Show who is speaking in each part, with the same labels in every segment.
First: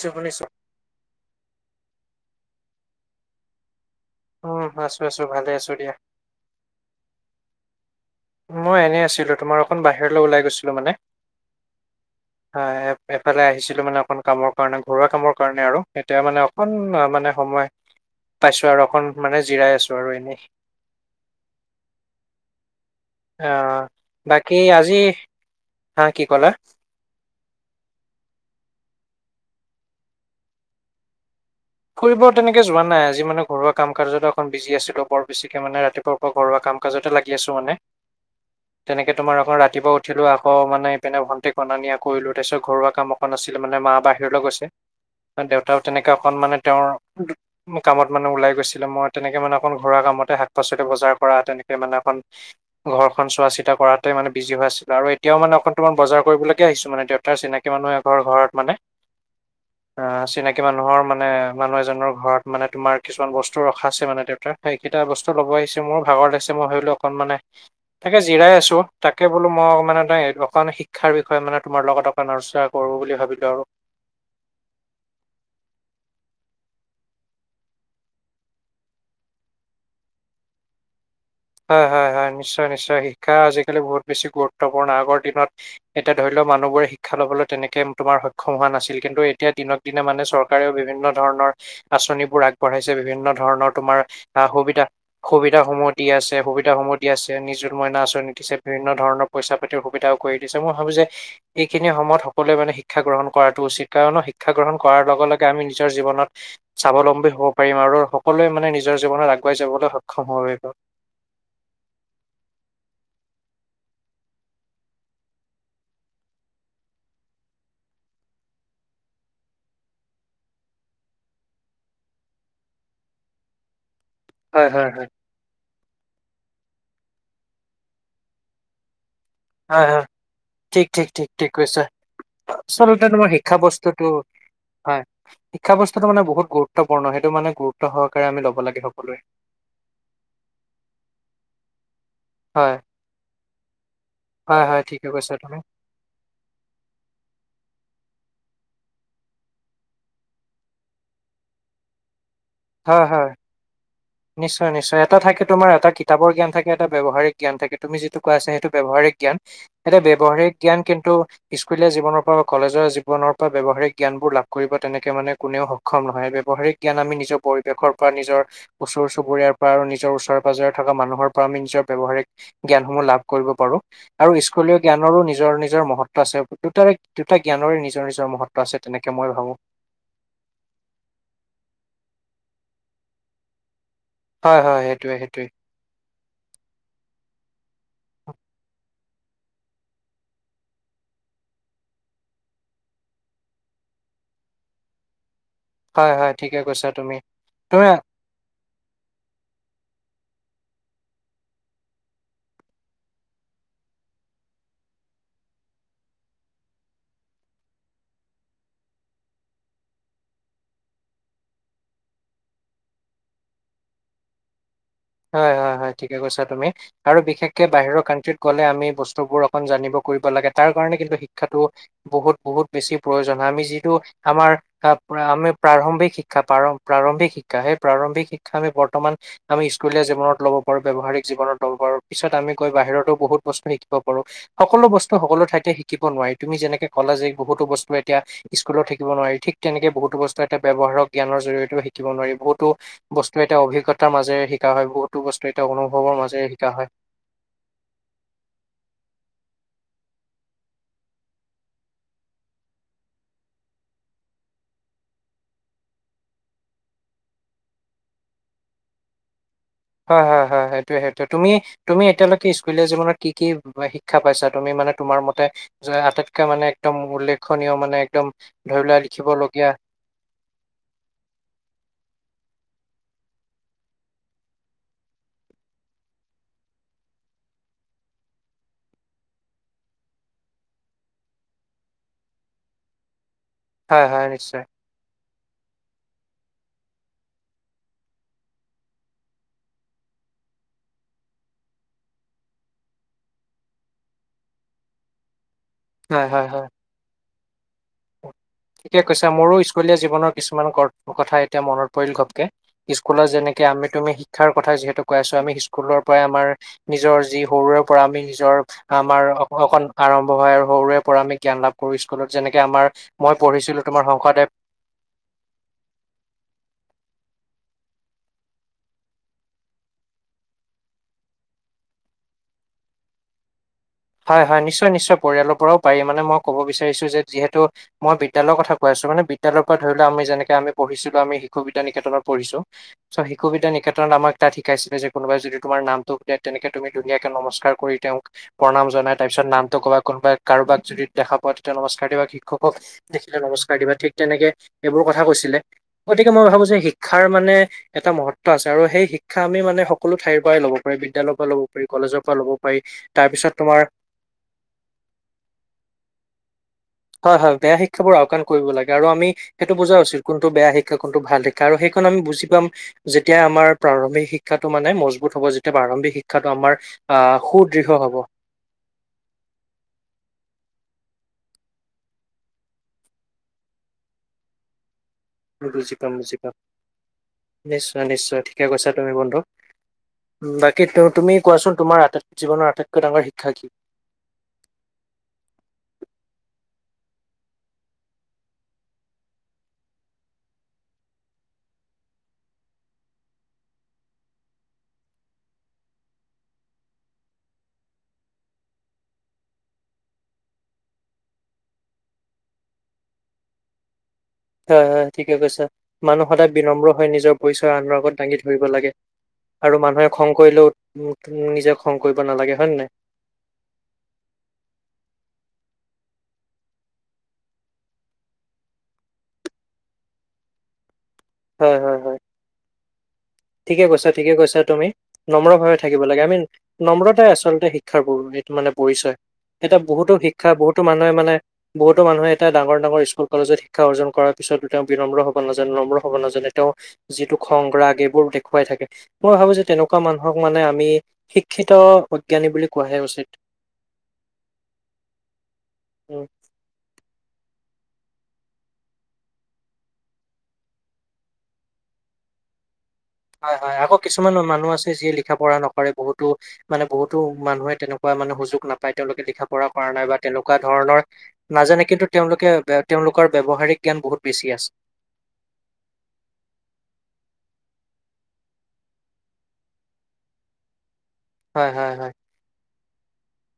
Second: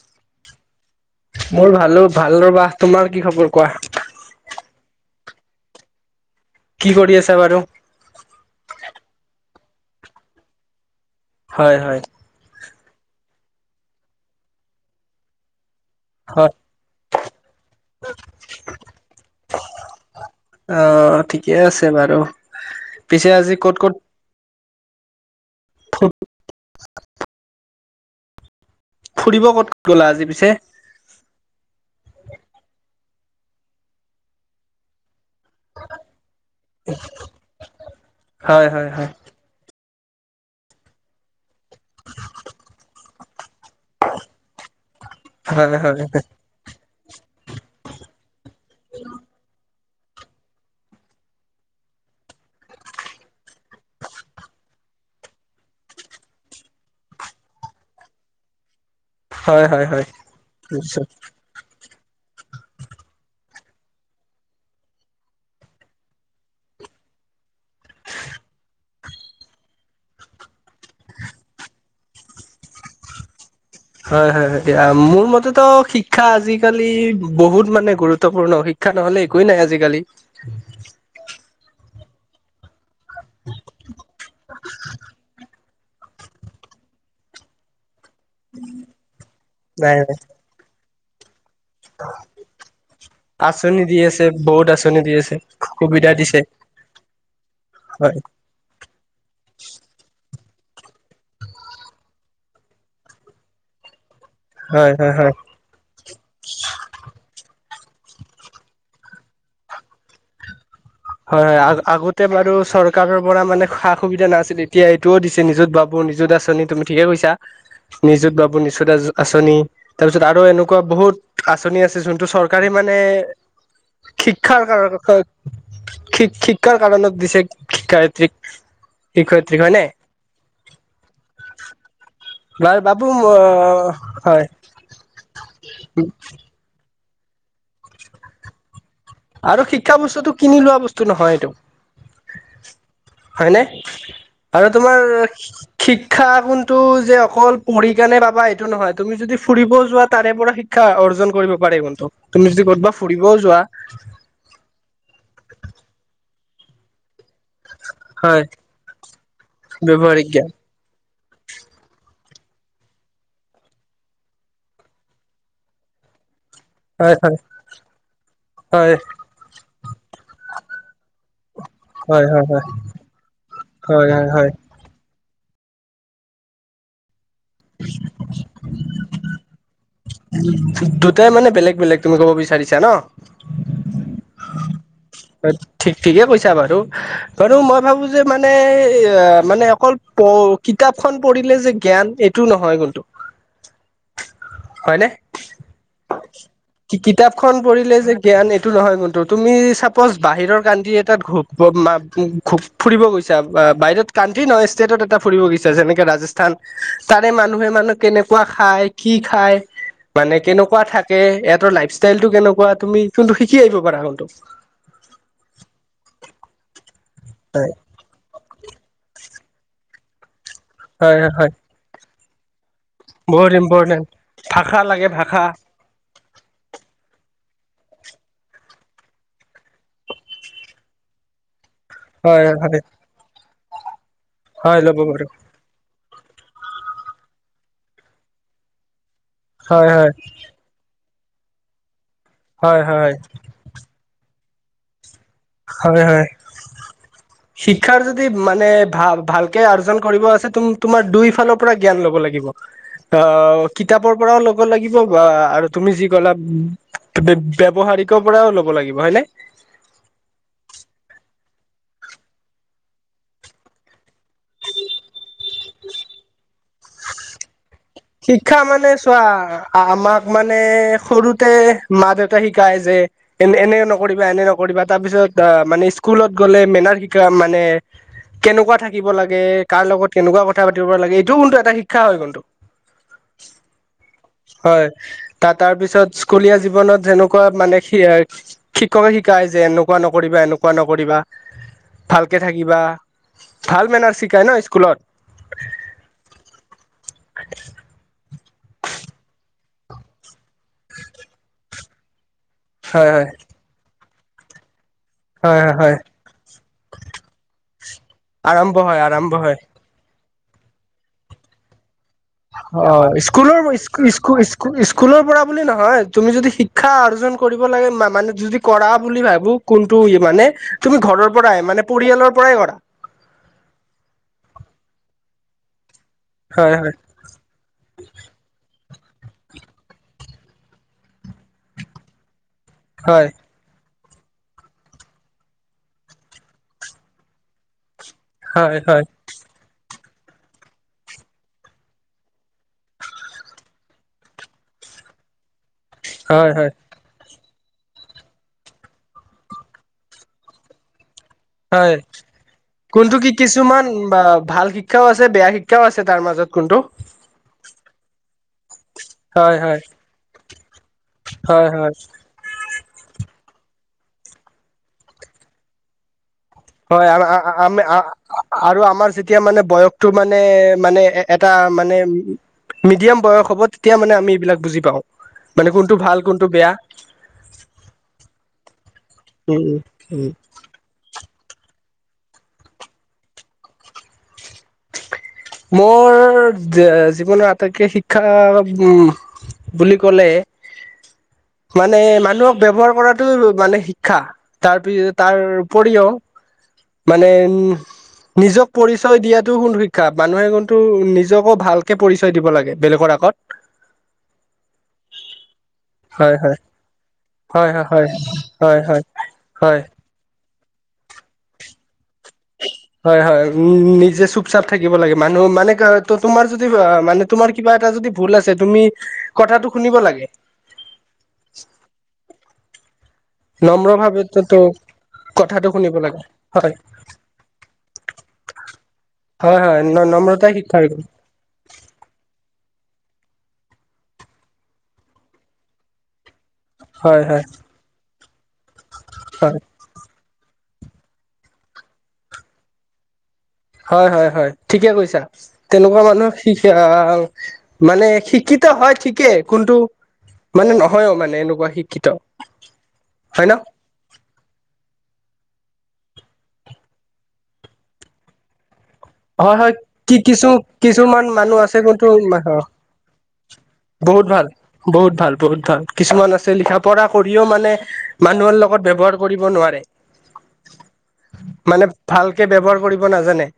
Speaker 1: শুনিছোঁ শুনিছোঁ
Speaker 2: মোৰ ভালো ভাল ৰবা তোমাৰ কি খবৰ কোৱা
Speaker 1: উম আছো আছো ভালে আছো দিয়া
Speaker 2: কি কৰি আছা বাৰু?
Speaker 1: মই এনেই আছিলো, তোমাৰ অকণ বাহিৰলৈ ওলাই গৈছিলো মানে।
Speaker 2: হয় হয়।
Speaker 1: হয়, এ-এফালে আহিছিলো মানে অকন কামৰ কাৰণে, ঘৰুৱা কামৰ কাৰণে আৰু। এতিয়া মানে
Speaker 2: হয়
Speaker 1: অকণ মানে সময় পাইছো আৰু অকণ মানে জিৰাই আছো আৰু এনেই।
Speaker 2: অ', ঠিকে আছে বাৰু, পিছে আজি
Speaker 1: আহ
Speaker 2: ক'ত- ক'ত
Speaker 1: বাকী আজি, হা কি ক'লা?
Speaker 2: ফুৰিব ক'ত গ'লা, আজি পিছে?
Speaker 1: ফুৰিব তেনেকে যোৱা নাই, আজি মানে ঘৰুৱা কাম-কাজতে অকণ বিজি আছিলো বৰ বেছিকে মানে ৰাতিপুৱাৰ পৰা ঘৰুৱা কামকাজতে লাগি আছো মানে,
Speaker 2: হয় হয় হয়
Speaker 1: তেনেকে তোমাৰ আকৌ ৰাতিপুৱা উঠ উঠিলোঁ‌ আকৌ মানে এপিনে ভন্টিক অনা নিয়া কৰিলোঁ‌, তাৰ পিছত ঘৰুৱা কাম এখন আছিলে মানে, মা বাহিৰলৈ গৈছে,
Speaker 2: হয়
Speaker 1: দেউতাও তেনেকুৱা
Speaker 2: হয়
Speaker 1: এখন মানে তেওঁৰ কামত মানে ওলাই গৈছিলে, মই তেনেকে ঘৰুৱা কামতে শাক-পাচলি বজাৰ কৰা তেনেকে মানে অকণ ঘৰখন চোৱা-চিতা কৰাতে মানে বিজি হৈ আছিলে, আৰু এতিয়াও মানে অকন তোমাৰ বজাৰ কৰিবলৈগে আহিছোঁ মানে তেওঁ তাৰ চিনাকি মানুহৰ এঘৰৰ ঘৰত মানে,
Speaker 2: হয় হয় হয়
Speaker 1: অ', চিনাকি
Speaker 2: নিশ্চয়
Speaker 1: মানুহৰ মানে মানুহ এজনৰ ঘৰত মানে তোমাৰ কিছুমান বস্তু ৰখা আছে মানে দেউতাৰ, সেইকেইটা বস্তু ল'ব আহিছোঁ‌, মোৰ ভাগৰ লাগিছে মই ভাবিলোঁ অকণ মানে তাকে জিৰাই আছোঁ‌, তাকে বোলো মই অকমান এটা, অকমান শিক্ষাৰ বিষয়ে মানে তোমাৰ লগত চৰ্চা কৰোঁ বুলি ভাবিলোঁ আৰু।
Speaker 2: হয়- হয়- হয়, অহ, মোৰ মতেটো শিক্ষা আজিকালি বহুত মানে গুৰুত্বপূৰ্ণ, শি শিক্ষা নহলে একোৱেই নাই, আজিকালি।
Speaker 1: হয়- হয়- হয়, নিশ্চয়-নিশ্চয় শিক্ষা আজিকালি বহুত বেছি গুৰুত্বপূৰ্ণ, আগৰ দিনত এতিয়া ধৰি লওঁ, মানুহবোৰে শিক্ষা লবলৈ তেনেকে তোমাৰ সক্ষম হোৱা নাছিল, কিন্তু এতিয়া দিনক
Speaker 2: নাই
Speaker 1: দিনে
Speaker 2: নাই
Speaker 1: মানে চৰ কাৰেওঁ বিভিন্ন ধৰণৰ আঁচনিবোৰ আগবঢ়াইছে, বিভিন্ন ধৰণৰ
Speaker 2: আঁচনি দি
Speaker 1: তোমাৰ,
Speaker 2: আছে
Speaker 1: আ,
Speaker 2: বহুত আঁচনি দি আছে
Speaker 1: সুবিধা-সুবিধাসমূহ দি
Speaker 2: সুবিধা
Speaker 1: আছে,
Speaker 2: দিছে
Speaker 1: সুবিধাসমূহ দি আছে, নিজুত মইনা
Speaker 2: হয়
Speaker 1: আঁচনি দিছে। বিভিন্ন ধৰণৰ পইচা পাতিৰ সুবিধাও কৰি দিছে, মই ভাবো যে সেইখিনি সময়ত সকলোৱে মানে শিক্ষা গ্ৰহণ কৰাটো উচিত, কাৰন শিক্ষা গ্ৰহণ
Speaker 2: হয়
Speaker 1: কৰাৰ
Speaker 2: হয় হয়
Speaker 1: লগে-লগে আমি নিজৰ জীৱনত স্বাৱলম্বী হ'ব পাৰিম, আৰু সকলোৱে মানে নিজৰ জীৱনত আগুৱাই যাবলৈ সক্ষম হ'ব পাৰিব।
Speaker 2: হয়- হয় আ-আগতে বাৰু চৰকাৰৰ পৰা মানে সা-সুবিধা নাছিল, এতিয়া এইটোও দিছে নিজুত বাবু, নিজুত আঁচনি। তুমি ঠিকে কৈছা, নিজুত বাবু, নিজুত আঁচনি। তাৰপিছত আৰু এনেকুৱা বহুত আঁচনি আছে, যোনটো চৰকাৰে মানে শিক্ষাৰ
Speaker 1: হয় হয়
Speaker 2: কাৰণ
Speaker 1: হয়।
Speaker 2: [unintelligible] শিক-শিক্ষাৰ কাৰণত দিছে, শিক্ষায়িত্ৰীক, শিক্ষয়ি
Speaker 1: হয়- হয়, ঠিক-ঠিক-ঠিক-ঠিক কৈছা।
Speaker 2: বাৰু বাবু
Speaker 1: আচলতে তোমাৰ শিক্ষা বস্তুতোটো,
Speaker 2: হয়
Speaker 1: হয়, শিক্ষা বস্তুতোটো মানে বহুত গুৰুত্ব গুৰুত্বপূৰ্ণ, সেইটো মানে গুৰুত্ব সহকাৰে আমি ল'ব লাগে সকলোৱে।
Speaker 2: আৰু শিক্ষা বস্তুটো কিনি লোৱা বস্তু নহয় এইটো।
Speaker 1: হয়
Speaker 2: হয়নে?
Speaker 1: হয়
Speaker 2: আৰু
Speaker 1: হয়
Speaker 2: তোমাৰ
Speaker 1: ঠিকে কৈছা তুমি
Speaker 2: শিক্ষা গুনটো যে অকল পঢ়ি কেনে পাবা এইটো নহয়, তুমি যদি ফুৰিবও যোৱা তাৰে পৰা শিক্ষা অৰ্জন কৰিব পাৰি বন্ধু, তুমি যদি ক'ৰবাত ফুৰিবও যোৱা
Speaker 1: নিশ্চয়-নিশ্চয়, এটা থাকে তোমাৰ এটা কিতাপৰ জ্ঞান থাকে, এটা ব্যৱহাৰিক জ্ঞান থাকে, তুমি যিটো কৈ
Speaker 2: হয়
Speaker 1: আছা সেইটো ব্যৱহাৰিক জ্ঞান, এতিয়া ব্যৱহাৰিক জ্ঞান কিন্তু স্কুলীয়া জীৱনৰ পৰা বা কলেজৰ জীৱনৰ পৰা ব্যৱহাৰিক জ্ঞানবোৰ লাভ কৰিব, তেনেকে মানে কোনেও সক্ষম নহয়, ব্যৱহাৰিক জ্ঞান আমি
Speaker 2: হয়
Speaker 1: নিজৰ
Speaker 2: হয়
Speaker 1: পৰিৱেশৰ পৰা, নিজৰ
Speaker 2: হয়
Speaker 1: ওচৰ চুবুৰীয়াৰ পৰা, আৰু নিজৰ ওচৰে পাজৰে থকা মানুহৰ পৰা আমি নিজৰ
Speaker 2: হয়
Speaker 1: ব্যৱহাৰিক
Speaker 2: হয়
Speaker 1: জ্ঞানসমূহ লাভ কৰিব পাৰো,
Speaker 2: হয় হয় হয়
Speaker 1: আৰু
Speaker 2: হয়
Speaker 1: স্কুলীয় জ্ঞানৰো নিজৰ নিজৰ মহত্ব আছে দুটাৰে দুটা জ্ঞানৰে নিজৰ নিজৰ মহত্ব আছে তেনেকে মই ভাবো
Speaker 2: দুটাই মানে বেলেগ বেলেগ তুমি কব বিচাৰিছা ন
Speaker 1: হয় হয় সেইটোৱে সেইটোৱে
Speaker 2: ঠিক ঠিকেই কৈছা বাৰু আৰু মই ভাবোঁ যে মানে মানে অকল প কিতাপখন পঢ়িলে যে জ্ঞান এইটো নহয় কিন্তু হয়নে
Speaker 1: হয় হয় ঠিকে কৈছা তুমি
Speaker 2: কিতাপখন
Speaker 1: তুমি
Speaker 2: পঢ়িলে যে জ্ঞান এইটো নহয় কিন্তু তুমি চাপ'জ বাহিৰৰ কাউনটি এটাত ঘ ঘ ফুৰিব গৈছা বাহিৰত কাউনট্ৰি নহয় ষ্টেটত এটা ফুৰিব গৈছা যেনেকে ৰাজস্থান তাৰে মানুহে মানুহ কেনেকুৱা খায় কি খায়? মানে কেনেকুৱা থাকে ইহঁতৰ লাইফষ্টাইলটো কেনেকুৱা তুমি কিন্তু শিকি আহিব পাৰা হটো
Speaker 1: হয় হয় হয় ঠিকে কৈছা তুমি আৰু বিশেষকে
Speaker 2: হয়
Speaker 1: বাহিৰৰ কাউণ্ট্ৰিত গ'লে আমি বস্তুবোৰ অকন জানিব কৰিব লাগে তাৰ কাৰণে কিন্তু
Speaker 2: হয় হয়
Speaker 1: শিক্ষাটো বহুত বহুত বেছি প্ৰয়োজন হয়
Speaker 2: বহুত
Speaker 1: আমি যিটো
Speaker 2: ইম্পৰ্টেণ্ট
Speaker 1: আমাৰ
Speaker 2: ভাষা লাগে ভাষা
Speaker 1: আমি প্ৰাৰম্ভিক শি ক্ষা প্ৰাৰ প্ৰাৰম্ভিক শিক্ষা সেই প্ৰাৰম্ভিক শিক্ষা আমি বৰ্তমান আমি স্কুলীয়া জীৱনত ল'ব পাৰো ব্যৱহাৰিক জীৱনত ল'ব পাৰো পিছত
Speaker 2: হয়
Speaker 1: আমি গৈ
Speaker 2: হয়
Speaker 1: বাহিৰতো বহুত বস্তু শিকিব পাৰো
Speaker 2: হয়
Speaker 1: সকলো
Speaker 2: ল'ব
Speaker 1: বস্তু
Speaker 2: পাৰো
Speaker 1: সকলো ঠাইতে শিকিব নোৱাৰি তুমি যেনেকে কলা যে বহুতো বস্তু এতিয়া স্কুলত শিকিব নোৱাৰি ঠিক
Speaker 2: হয়
Speaker 1: তেনেকে
Speaker 2: হয়
Speaker 1: বহুতো বস্তু এটা ব্যৱহাৰক জ্ঞানৰ জৰিয়তেও শিকিব নোৱাৰি বহুতো
Speaker 2: হয় হয়
Speaker 1: বস্তু এ এতিয়া অভিজ্ঞতাৰ মাজেৰে শিকা হয় বহুতো বস্তু এতিয়া
Speaker 2: হয়
Speaker 1: অনুভৱৰ
Speaker 2: হয়
Speaker 1: মাজেৰে শিকা হয়
Speaker 2: শিক্ষাৰ যদি মানে ভা ভালকে অৰ্জন কৰিব আছে তুমি তোমাৰ দুইফালৰ পোৰা জ্ঞান ল'ব লাগিব অ কিতাপৰ পৰাও ল'ব লাগিব বা আৰু তুমি যি কলা ব্যয়ৱহাৰিকৰ পৰাও ল'ব লাগিব হয়নে?
Speaker 1: হয় হয় হয় সেইটোৱে সেইটোৱে তুমি তুমি এতিয়ালৈকে স্কুলীয়া জীৱনত কি কি শিক্ষা পাইছা তুমি মানে তোমাৰ মতে যে আটাইতকৈ মানে একদম উল্লেখনীয় মানে একদম
Speaker 2: শিক্ষা
Speaker 1: ধৰি
Speaker 2: মানে
Speaker 1: লোৱা লিখিবলগীয়া
Speaker 2: চোৱা আমাক মানে সৰুতে মা দেউতা শিকায় যে এনে এনে নকৰিবা এনে নকৰিবা তাৰপিছত আহ মানে স্কুলত গলে মেনাৰ শিকা মানে কেনেকুৱা থাকিব লাগে কাৰ লগত কেনেকুৱা কথা পাতিব লাগে এইটোও কিন্তু এটা শিক্ষা হয় কিন্তু [inaudible]
Speaker 1: হয় হয় নিশ্চয়
Speaker 2: হয় তা তাৰ পিছত স্কুলীয়া জীৱনত সেনেকুৱা মানে সে শিক্ষকে শিকায় যে এনেকুৱা নকৰিবা এনেকুৱা নকৰিবা ভালকে থাকিবা ভাল মেনাৰছ শিকায় ন স্কুলত
Speaker 1: হয় হয় হয় ঠিকে কৈছা মোৰো স্কুলীয়া জীৱনৰ কিছুমান কৰ কথা এতিয়া মনত পৰিল ঘপকে
Speaker 2: হয়
Speaker 1: স্কুলত
Speaker 2: হয়
Speaker 1: যেনেকে এতিয়া আমি তুমি শিক্ষাৰ কথা যিহেতু কৈ আছো আমি
Speaker 2: হয় হয় হয়
Speaker 1: স্কুলৰ পৰাই আমাৰ নিজৰ যি সৰুৰে পৰা আমি নিজৰ
Speaker 2: আৰম্ভ হয়
Speaker 1: আমাৰ
Speaker 2: আৰম্ভ
Speaker 1: অ
Speaker 2: হয়
Speaker 1: অকন আৰম্ভ হয় আৰু সৰুৰে পৰা আমি জ্ঞান লাভ কৰো যেনেকে আমাৰ
Speaker 2: অ
Speaker 1: মই
Speaker 2: স্কুলৰ
Speaker 1: পঢ়িছিলো
Speaker 2: স্কু
Speaker 1: তোমাৰ
Speaker 2: স্কু
Speaker 1: শংকৰদেৱ
Speaker 2: স্কুল স্কুলৰ পৰা বুলি নহয় তুমি যদি শিক্ষা অৰ্জন কৰিব লাগে মানে যদি কৰা বুলি ভাবোঁ কোনটো মানে তুমি ঘৰৰ পৰাই মানে পৰিয়ালৰ পৰাই কৰা
Speaker 1: হয় হয় নিশ্চয় নিশ্চয় পৰিয়ালৰ পৰাও পাৰি মানে মই ক'ব
Speaker 2: হয় হয়
Speaker 1: বিচাৰিছো যে যিহেতু মই বিদ্যালয়ৰ কথা কৈছো মানে বিদ্যালয়ৰ পৰা ধৰি লোৱা আমি যেনেকে আমি শিশু বিদ্যানিকেতনত পঢ়িছো চ'
Speaker 2: হয়
Speaker 1: শিশু বিদ্যানিকে তন আমাক তাত শিকাইছিলে যে কোনোবাই যদি তোমাৰ নামটো খুধে, তেনেকে তমি ধুনিয়াকে নমস্কাৰ কৰি তেওঁক
Speaker 2: হয়
Speaker 1: প্ৰণাম
Speaker 2: হয়
Speaker 1: জনাই তাৰ পিছত নামটো ক'বা, কোনোবাই কাৰোবাক যদি দেখা পোৱা তেতিয়া নমস্কাৰ দিবা। শিক্ষকক দেখিলে নমস্কাৰ দিবা ঠিক তেনেকে, এইবোৰ কথা কৈছিলে গতিকে মই
Speaker 2: হয় হয়
Speaker 1: ভাবো
Speaker 2: হয়
Speaker 1: যে শি শিক্ষাৰ মানে এটা মহত্ব আছে আৰু সেই শিক্ষা আমি মানে সকলো ঠাইৰ পৰাই ল'ব বিদ্যালয়ৰ পৰা ল'ব পাৰি,
Speaker 2: হয়
Speaker 1: কলেজৰ পৰা ল'ব পাৰি।
Speaker 2: কোনটো কি
Speaker 1: তাৰপিছত তোমাৰ
Speaker 2: কিছুমান বা ভাল শিক্ষাও আছে, বেয়া শিক্ষাও আছে তাৰ মাজত কোনটো।
Speaker 1: হয়', হয়', বেয়া শিক্ষাবোৰ আওকাণ কৰিব লাগে আৰু আমি
Speaker 2: হয়
Speaker 1: সেইটো
Speaker 2: হয়
Speaker 1: বুজা উচিত কোনটো বেয়া শিক্ষা শিক্ষা কোনটো ভাল শিক্ষা
Speaker 2: হয়
Speaker 1: আৰু
Speaker 2: হয়
Speaker 1: সেইকন আমি বুজি পাম। যেতিয়া আমাৰ প্ৰাৰম্ভিক শিক্ষাটো মানে মজবুত হ'ব, যেতিয়া প্ৰাৰম্ভিক শিক্ষাটো আমাৰ
Speaker 2: হয়', আ'-
Speaker 1: আহ
Speaker 2: আ'- আমি
Speaker 1: সুদৃঢ় হ'ব
Speaker 2: আৰু আমাৰ যেতিয়া মানে বয়সতটো মানে- মানে এটা মানে মিডিয়াম বয়স হ'ব তেতিয়া মানে আমি এইবিলাক পাওঁ। মানে কোনটো
Speaker 1: বুজি পাম
Speaker 2: ভাল
Speaker 1: বুজি
Speaker 2: কোনটো
Speaker 1: পাম
Speaker 2: বেয়া।
Speaker 1: নিশ্চয়- নিশ্চয় ঠিকে কৈছা তুমি বন্ধু,
Speaker 2: উম উম উম
Speaker 1: বা কি তুমি কোৱাচোন তুমাৰ আটাইতকৈ জীৱনৰ আটাইতকৈ ডাঙৰ শিক্ষা কি?
Speaker 2: মোৰ জীৱনৰ আটাইকে শিক্ষা উম' বুলি কলে, মানে মানুহক ব্যৱহাৰ কৰাটো মানে শিক্ষা। তাৰপিছ তাৰ উপৰিও মানে উম', নিজক পৰিচয় দিয়াটো হ'ল শিক্ষা। মানুহে কিন্তু নিজকো ভালকে পৰিচয় দিব লাগে বেলেগৰ আগত।
Speaker 1: হয়', হয়', ঠিকে কৈছা, মানুহ
Speaker 2: হয়
Speaker 1: সদায়
Speaker 2: হয়
Speaker 1: বিনম্ৰ হৈ নিজৰ
Speaker 2: হয়
Speaker 1: পৰিচয় আনৰ
Speaker 2: হয়
Speaker 1: আগত দাঙি ধৰিব
Speaker 2: হয় হয়
Speaker 1: লাগে।
Speaker 2: হয়
Speaker 1: আৰু
Speaker 2: হয়
Speaker 1: মানুহে খং কৰিলেও নিজে খং কৰিব নালাগে, হয় নাই?
Speaker 2: হয়', হয়', উম' নিজে চুপ-চাপ থাকিব লাগে মানুহ মানে তোমাৰ যদি মানে তোমাৰ কিবা এটা যদি ভুল আছে তুমি কথাটো শুনিব লাগে।
Speaker 1: হয়', হয়', হয়',। ঠিকে
Speaker 2: নম্ৰ
Speaker 1: কৈছা
Speaker 2: ভাৱে
Speaker 1: ঠিকে
Speaker 2: তো
Speaker 1: কৈছা তুমি নম্ৰ
Speaker 2: কথাটো
Speaker 1: ভাৱে
Speaker 2: শুনিব
Speaker 1: থাকিব লাগে, আমি
Speaker 2: হয়
Speaker 1: নম্ৰতাই আচলতে শি শিক্ষাৰ ব' এইটো মানে পৰিচয়,
Speaker 2: হয়
Speaker 1: এটা
Speaker 2: হয়
Speaker 1: বহুতো শিক্ষা
Speaker 2: নম্ৰতাই
Speaker 1: বহুতো
Speaker 2: শিক্ষাৰ গুণ
Speaker 1: মানুহে মানে বহুতো মানুহ এটা ডাঙৰ- ডাঙৰ স্কুল কলেজত শিক্ষা অৰ্জন কৰাৰ পছত তেওঁ বিনম্ৰ হ'ব নাজানে, নম্ৰ হ'ব নাজানে। তেওঁ
Speaker 2: হয়
Speaker 1: যিটো
Speaker 2: হয়
Speaker 1: খং, ৰাগ এইবোৰ দেখুৱাই থাকে মই
Speaker 2: হয়
Speaker 1: ভাবো যে তেনেকুৱা মানুহক মানে আমি, শিক্ষিত অজ্ঞানী বুলি কোৱাহে উচিত।
Speaker 2: হয়', হয়', হয়', ঠিকে কৈছা, তেনেকুৱা
Speaker 1: উম
Speaker 2: মানুহক শি আ মানে শিক্ষিত হয়' ঠিকেই কোনটো মানে নহয়ও মানে এনেকুৱা শিক্ষিত।
Speaker 1: হয়', হয়', আক' কিছুমান মানুহ আছে যিয়ে লিখা-পঢ়া নকৰে, বহুতো মানে বহুতো মানুহে তেনেকুৱা মানে সুযোগ নাপ পায় বা তেওঁলোকে লিখা
Speaker 2: হয়
Speaker 1: পঢ়া
Speaker 2: হয়
Speaker 1: কৰা নাই বা
Speaker 2: কি কিছু
Speaker 1: তেনেকুৱা ধৰণৰ
Speaker 2: কিছুমান মানুহ আছে
Speaker 1: নাজানে কিন্তু
Speaker 2: কোনটো
Speaker 1: তেওঁলোকে তেওঁলোকৰ ব্যৱহাৰিক জ্ঞান বহুত বেছি আছে।
Speaker 2: বহুত ভাল বহুত ভাল কিছুমান আছে, লিখা-পঢ়া কৰিও মানে মানুহৰ লগত ব্যৱহাৰ কৰিব নোৱাৰে।
Speaker 1: হয়,
Speaker 2: মানে
Speaker 1: হয়, হয়।
Speaker 2: ভালকে ব্যৱহাৰ কৰিব নাজানে।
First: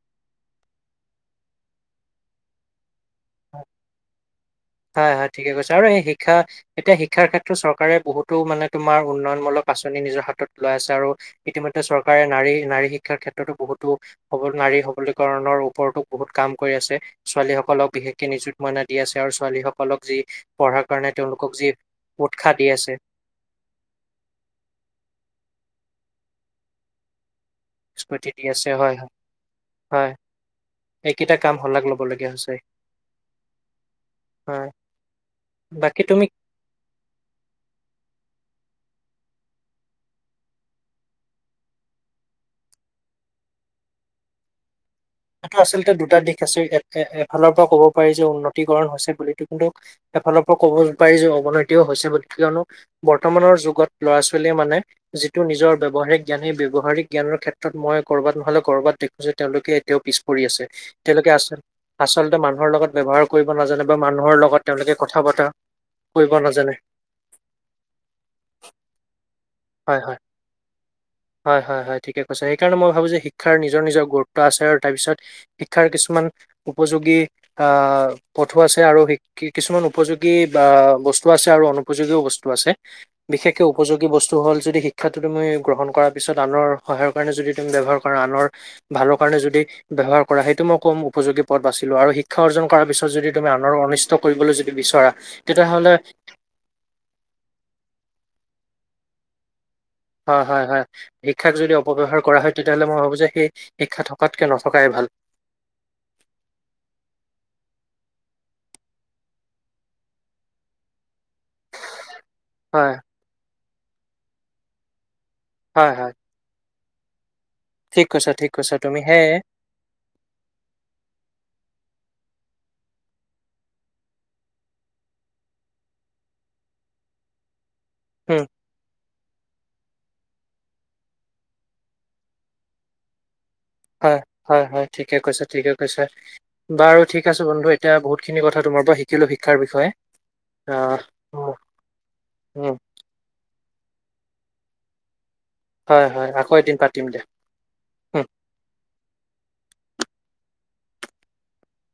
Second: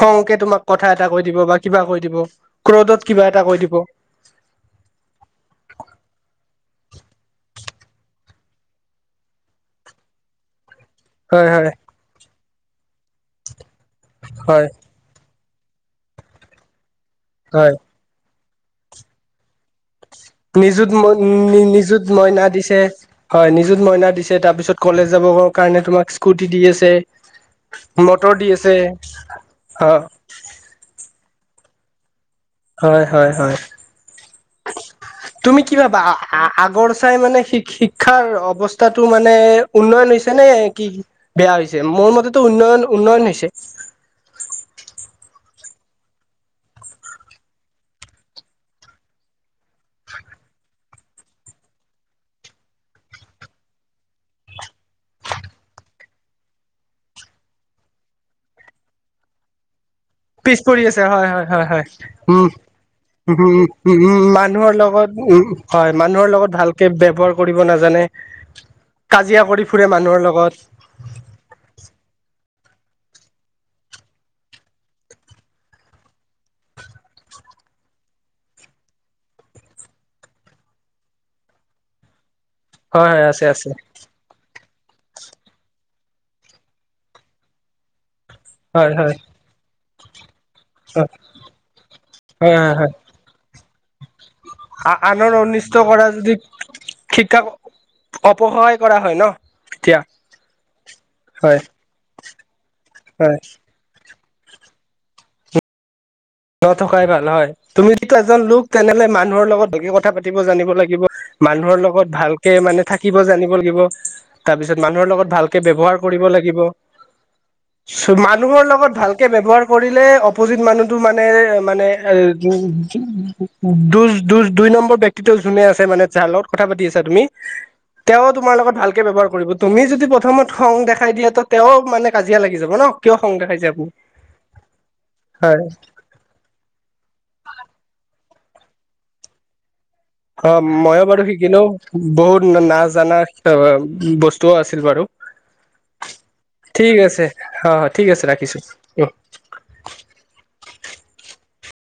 Speaker 2: খংকে তোমাক কথা এটা কৈ দিব বা কিবা কৈ দিব, ক্ৰদত কিবা এটা কৈ দিব।
Speaker 1: হয়', হয়', ঠিকে কৈছে আৰু এই শিক্ষা এতিয়া শিক্ষাৰ ক্ষেত্ৰত চৰকাৰে বহুতো মানে তোমাৰ, উন্নয়নমূলক আঁচনি নিজৰ হাতত লৈ আছে আৰু
Speaker 2: হয় হয়
Speaker 1: ইতিমধ্যে চৰকাৰে নাৰী, নাৰী শিক্ষাৰ ক্ষেত্ৰতো বহুতো সবল
Speaker 2: হয়
Speaker 1: নাৰী সব কৰণৰ ওপৰতো বহুত কাম কৰি আছে ছোৱালী
Speaker 2: হয়
Speaker 1: সকলক বিশেষকে নিযুত মইনা দি আছে আৰু ছোৱালীসকল সকলক যি পঢ়াৰ
Speaker 2: নিজুত ম
Speaker 1: কাৰণে তেওঁলোকক যি
Speaker 2: নিজুত মইনা
Speaker 1: উৎসাহ দি
Speaker 2: দিছে
Speaker 1: আছে।
Speaker 2: হয় নিজুত মইনা দিছে তাৰপিছত কলেজ যাব কাৰণে তোমাক স্কুটি দি আছে।
Speaker 1: স্কুটি
Speaker 2: মটৰ দি আছে।
Speaker 1: হয়, হয়।
Speaker 2: আ
Speaker 1: হয় এইকেইটা কাম শলাগ ল'বলগগীয়া হৈছে।
Speaker 2: হয় হয় হয়।
Speaker 1: হয়,
Speaker 2: তুমি কি ভাবা
Speaker 1: বাকী তুমি
Speaker 2: আ আগৰ চাই মানে শি-শিক্ষাৰ অৱস্থাটো মানে উন্নয়ন হৈছে নে কি? বেয়া হৈছে, মোৰ মতেতো উন্নয়ন, উন্নয়ন হৈছে।
Speaker 1: এইটো আচলতে দুটা দিশ আছে, এ-এ-এফালৰ পৰা ক'ব পাৰি যে উন্নতিকৰণ হৈছে বুলিতো কিন্তু এফালৰ পৰা ক'ব পাৰি যে অৱনতিও হৈছে কিয়নো বৰ্তমানৰ যুগত ল'ৰা ছোৱালীয়ে মানে যিটো নিজৰ ব্যৱহাৰিক জ্ঞান সেই ব্যৱহাৰিক জ্ঞানৰ ক্ষেত্ৰত মই ক'ৰবাত নহ'লে ক'ৰবাত দেখো যে তেওঁলোকে তেওঁ পিছ কৰি আছে,
Speaker 2: পৰি হয়
Speaker 1: তেওঁলোকে আচ
Speaker 2: হয় হয় হয়
Speaker 1: আচলতে
Speaker 2: উম
Speaker 1: মানুহৰ লগত ব্যৱহাৰ
Speaker 2: উম
Speaker 1: কৰিব নাজানে বা মানুহৰ লগত তেওঁলোকে কথা পতা
Speaker 2: হয় মানুহৰ লগত ভালকে ব্যৱহাৰ কৰিব নাজানে, কাজিয়া কৰি ফুৰে
Speaker 1: হয় হয়।
Speaker 2: মানুহৰ লগত।
Speaker 1: হয় হয় হয় ঠিকে কৈছা, সেইকাৰণে মই ভাবোঁ যে শিক্ষাৰ নিজৰ নিজৰ গুৰুত্ব আছে আৰু তাৰপিছত শিক্ষাৰ কিছুমান উপযোগী আ, পথো আছে আৰু শি কি কিছুমান উপযোগী বা বস্তু আছে আৰু অনুপযোগীও বস্তু আছে।
Speaker 2: হয় হয় আছে
Speaker 1: বিশেষকে
Speaker 2: আছে
Speaker 1: উপযোগী বস্তু হ'ল যদি শিক্ষাটো তুমি গ্ৰহণ কৰাত পিছত আনৰ সহায়ৰ কাৰণে যদি তুমি ব্যৱহাৰ কৰা আনৰ
Speaker 2: হয় হয়
Speaker 1: ভালৰ কাৰণে যদি ব্যৱহাৰ কৰা সেইটো মই ক'ম
Speaker 2: হয়
Speaker 1: উপযোগী পথ বাছি লোৱা আৰু শিক্ষা
Speaker 2: হয়
Speaker 1: অৰ্জন
Speaker 2: হয়
Speaker 1: কৰাৰ
Speaker 2: হয়
Speaker 1: পিছত যদি তুমি আনৰ অনিষ্ট কৰিবলৈ যদি বিচৰা
Speaker 2: আনৰ অনিষ্ট
Speaker 1: তেতিয়াহ'লে
Speaker 2: কৰা যদি শিক্ষাক অপসহায় কৰা হয় ন' তেতিয়া।
Speaker 1: হয় হয় হয়। শিক্ষাক
Speaker 2: হয়
Speaker 1: যদি অপব্যয়হাৰ কৰা হয় তেতিয়াহ'লে মই ভাবোঁ যে
Speaker 2: হয়
Speaker 1: সেই শিক্ষা থকাতকে নথকাই ভাল।
Speaker 2: নথকাই ভাল হয়। তুমি যিটো এজন লোক তেনেহ'লে মানুহৰ লগত ভালকে কথা পাতিব জানিব লাগিব। মানুহৰ লগত ভাল কে
Speaker 1: হয়
Speaker 2: মানে থাকিব জানিব লাগিব, তাৰপিছত মানুহৰ ভালকে
Speaker 1: হয়,
Speaker 2: ব্যৱহাৰ
Speaker 1: হয়।
Speaker 2: কৰিব লাগিব।
Speaker 1: ঠিক কৈছা, ঠিক
Speaker 2: মানুহৰ
Speaker 1: কৈছা
Speaker 2: লগত
Speaker 1: তুমি।
Speaker 2: ভালকে
Speaker 1: সেয়ে
Speaker 2: ব্যৱহাৰ কৰিলে অপজিট মানুহ এতো মানে আৰু যো যো যো দুই নম্বৰ কিন্তু জোনে আছে মানে যাৰ লগত কথা পাতি আছা। তেওঁ
Speaker 1: উম,
Speaker 2: তোমাৰ লগত ভালকে ব্যৱহাৰ কৰিব। তুমি যদি প্ৰথমত খং দেখাই দিয়া তো তেওঁ মানে কাজিয়া লাগি যাব ন' কিয় খং দেখাইছে আপনি?
Speaker 1: হয় হয় হয় থিকে কৈছ ঠিকে কৈছ বাৰু ঠিক আছে বন্ধু, এতিয়া বহুখিনি কথা তোমাৰ পৰা শিকিলো, শিক্ষাৰ বিষয়ে।
Speaker 2: অ'
Speaker 1: আহ
Speaker 2: ময়ো বাৰু
Speaker 1: উম,
Speaker 2: শিকিনো বহুত
Speaker 1: উম,
Speaker 2: না-নাজানা তাৰপৰা বস্তুৱো অ আছিল বাৰু
Speaker 1: হয় হয় আকৌ এদিন পাতিম দে
Speaker 2: হয়, হয়। ঠিক আছে ৰাখিছো।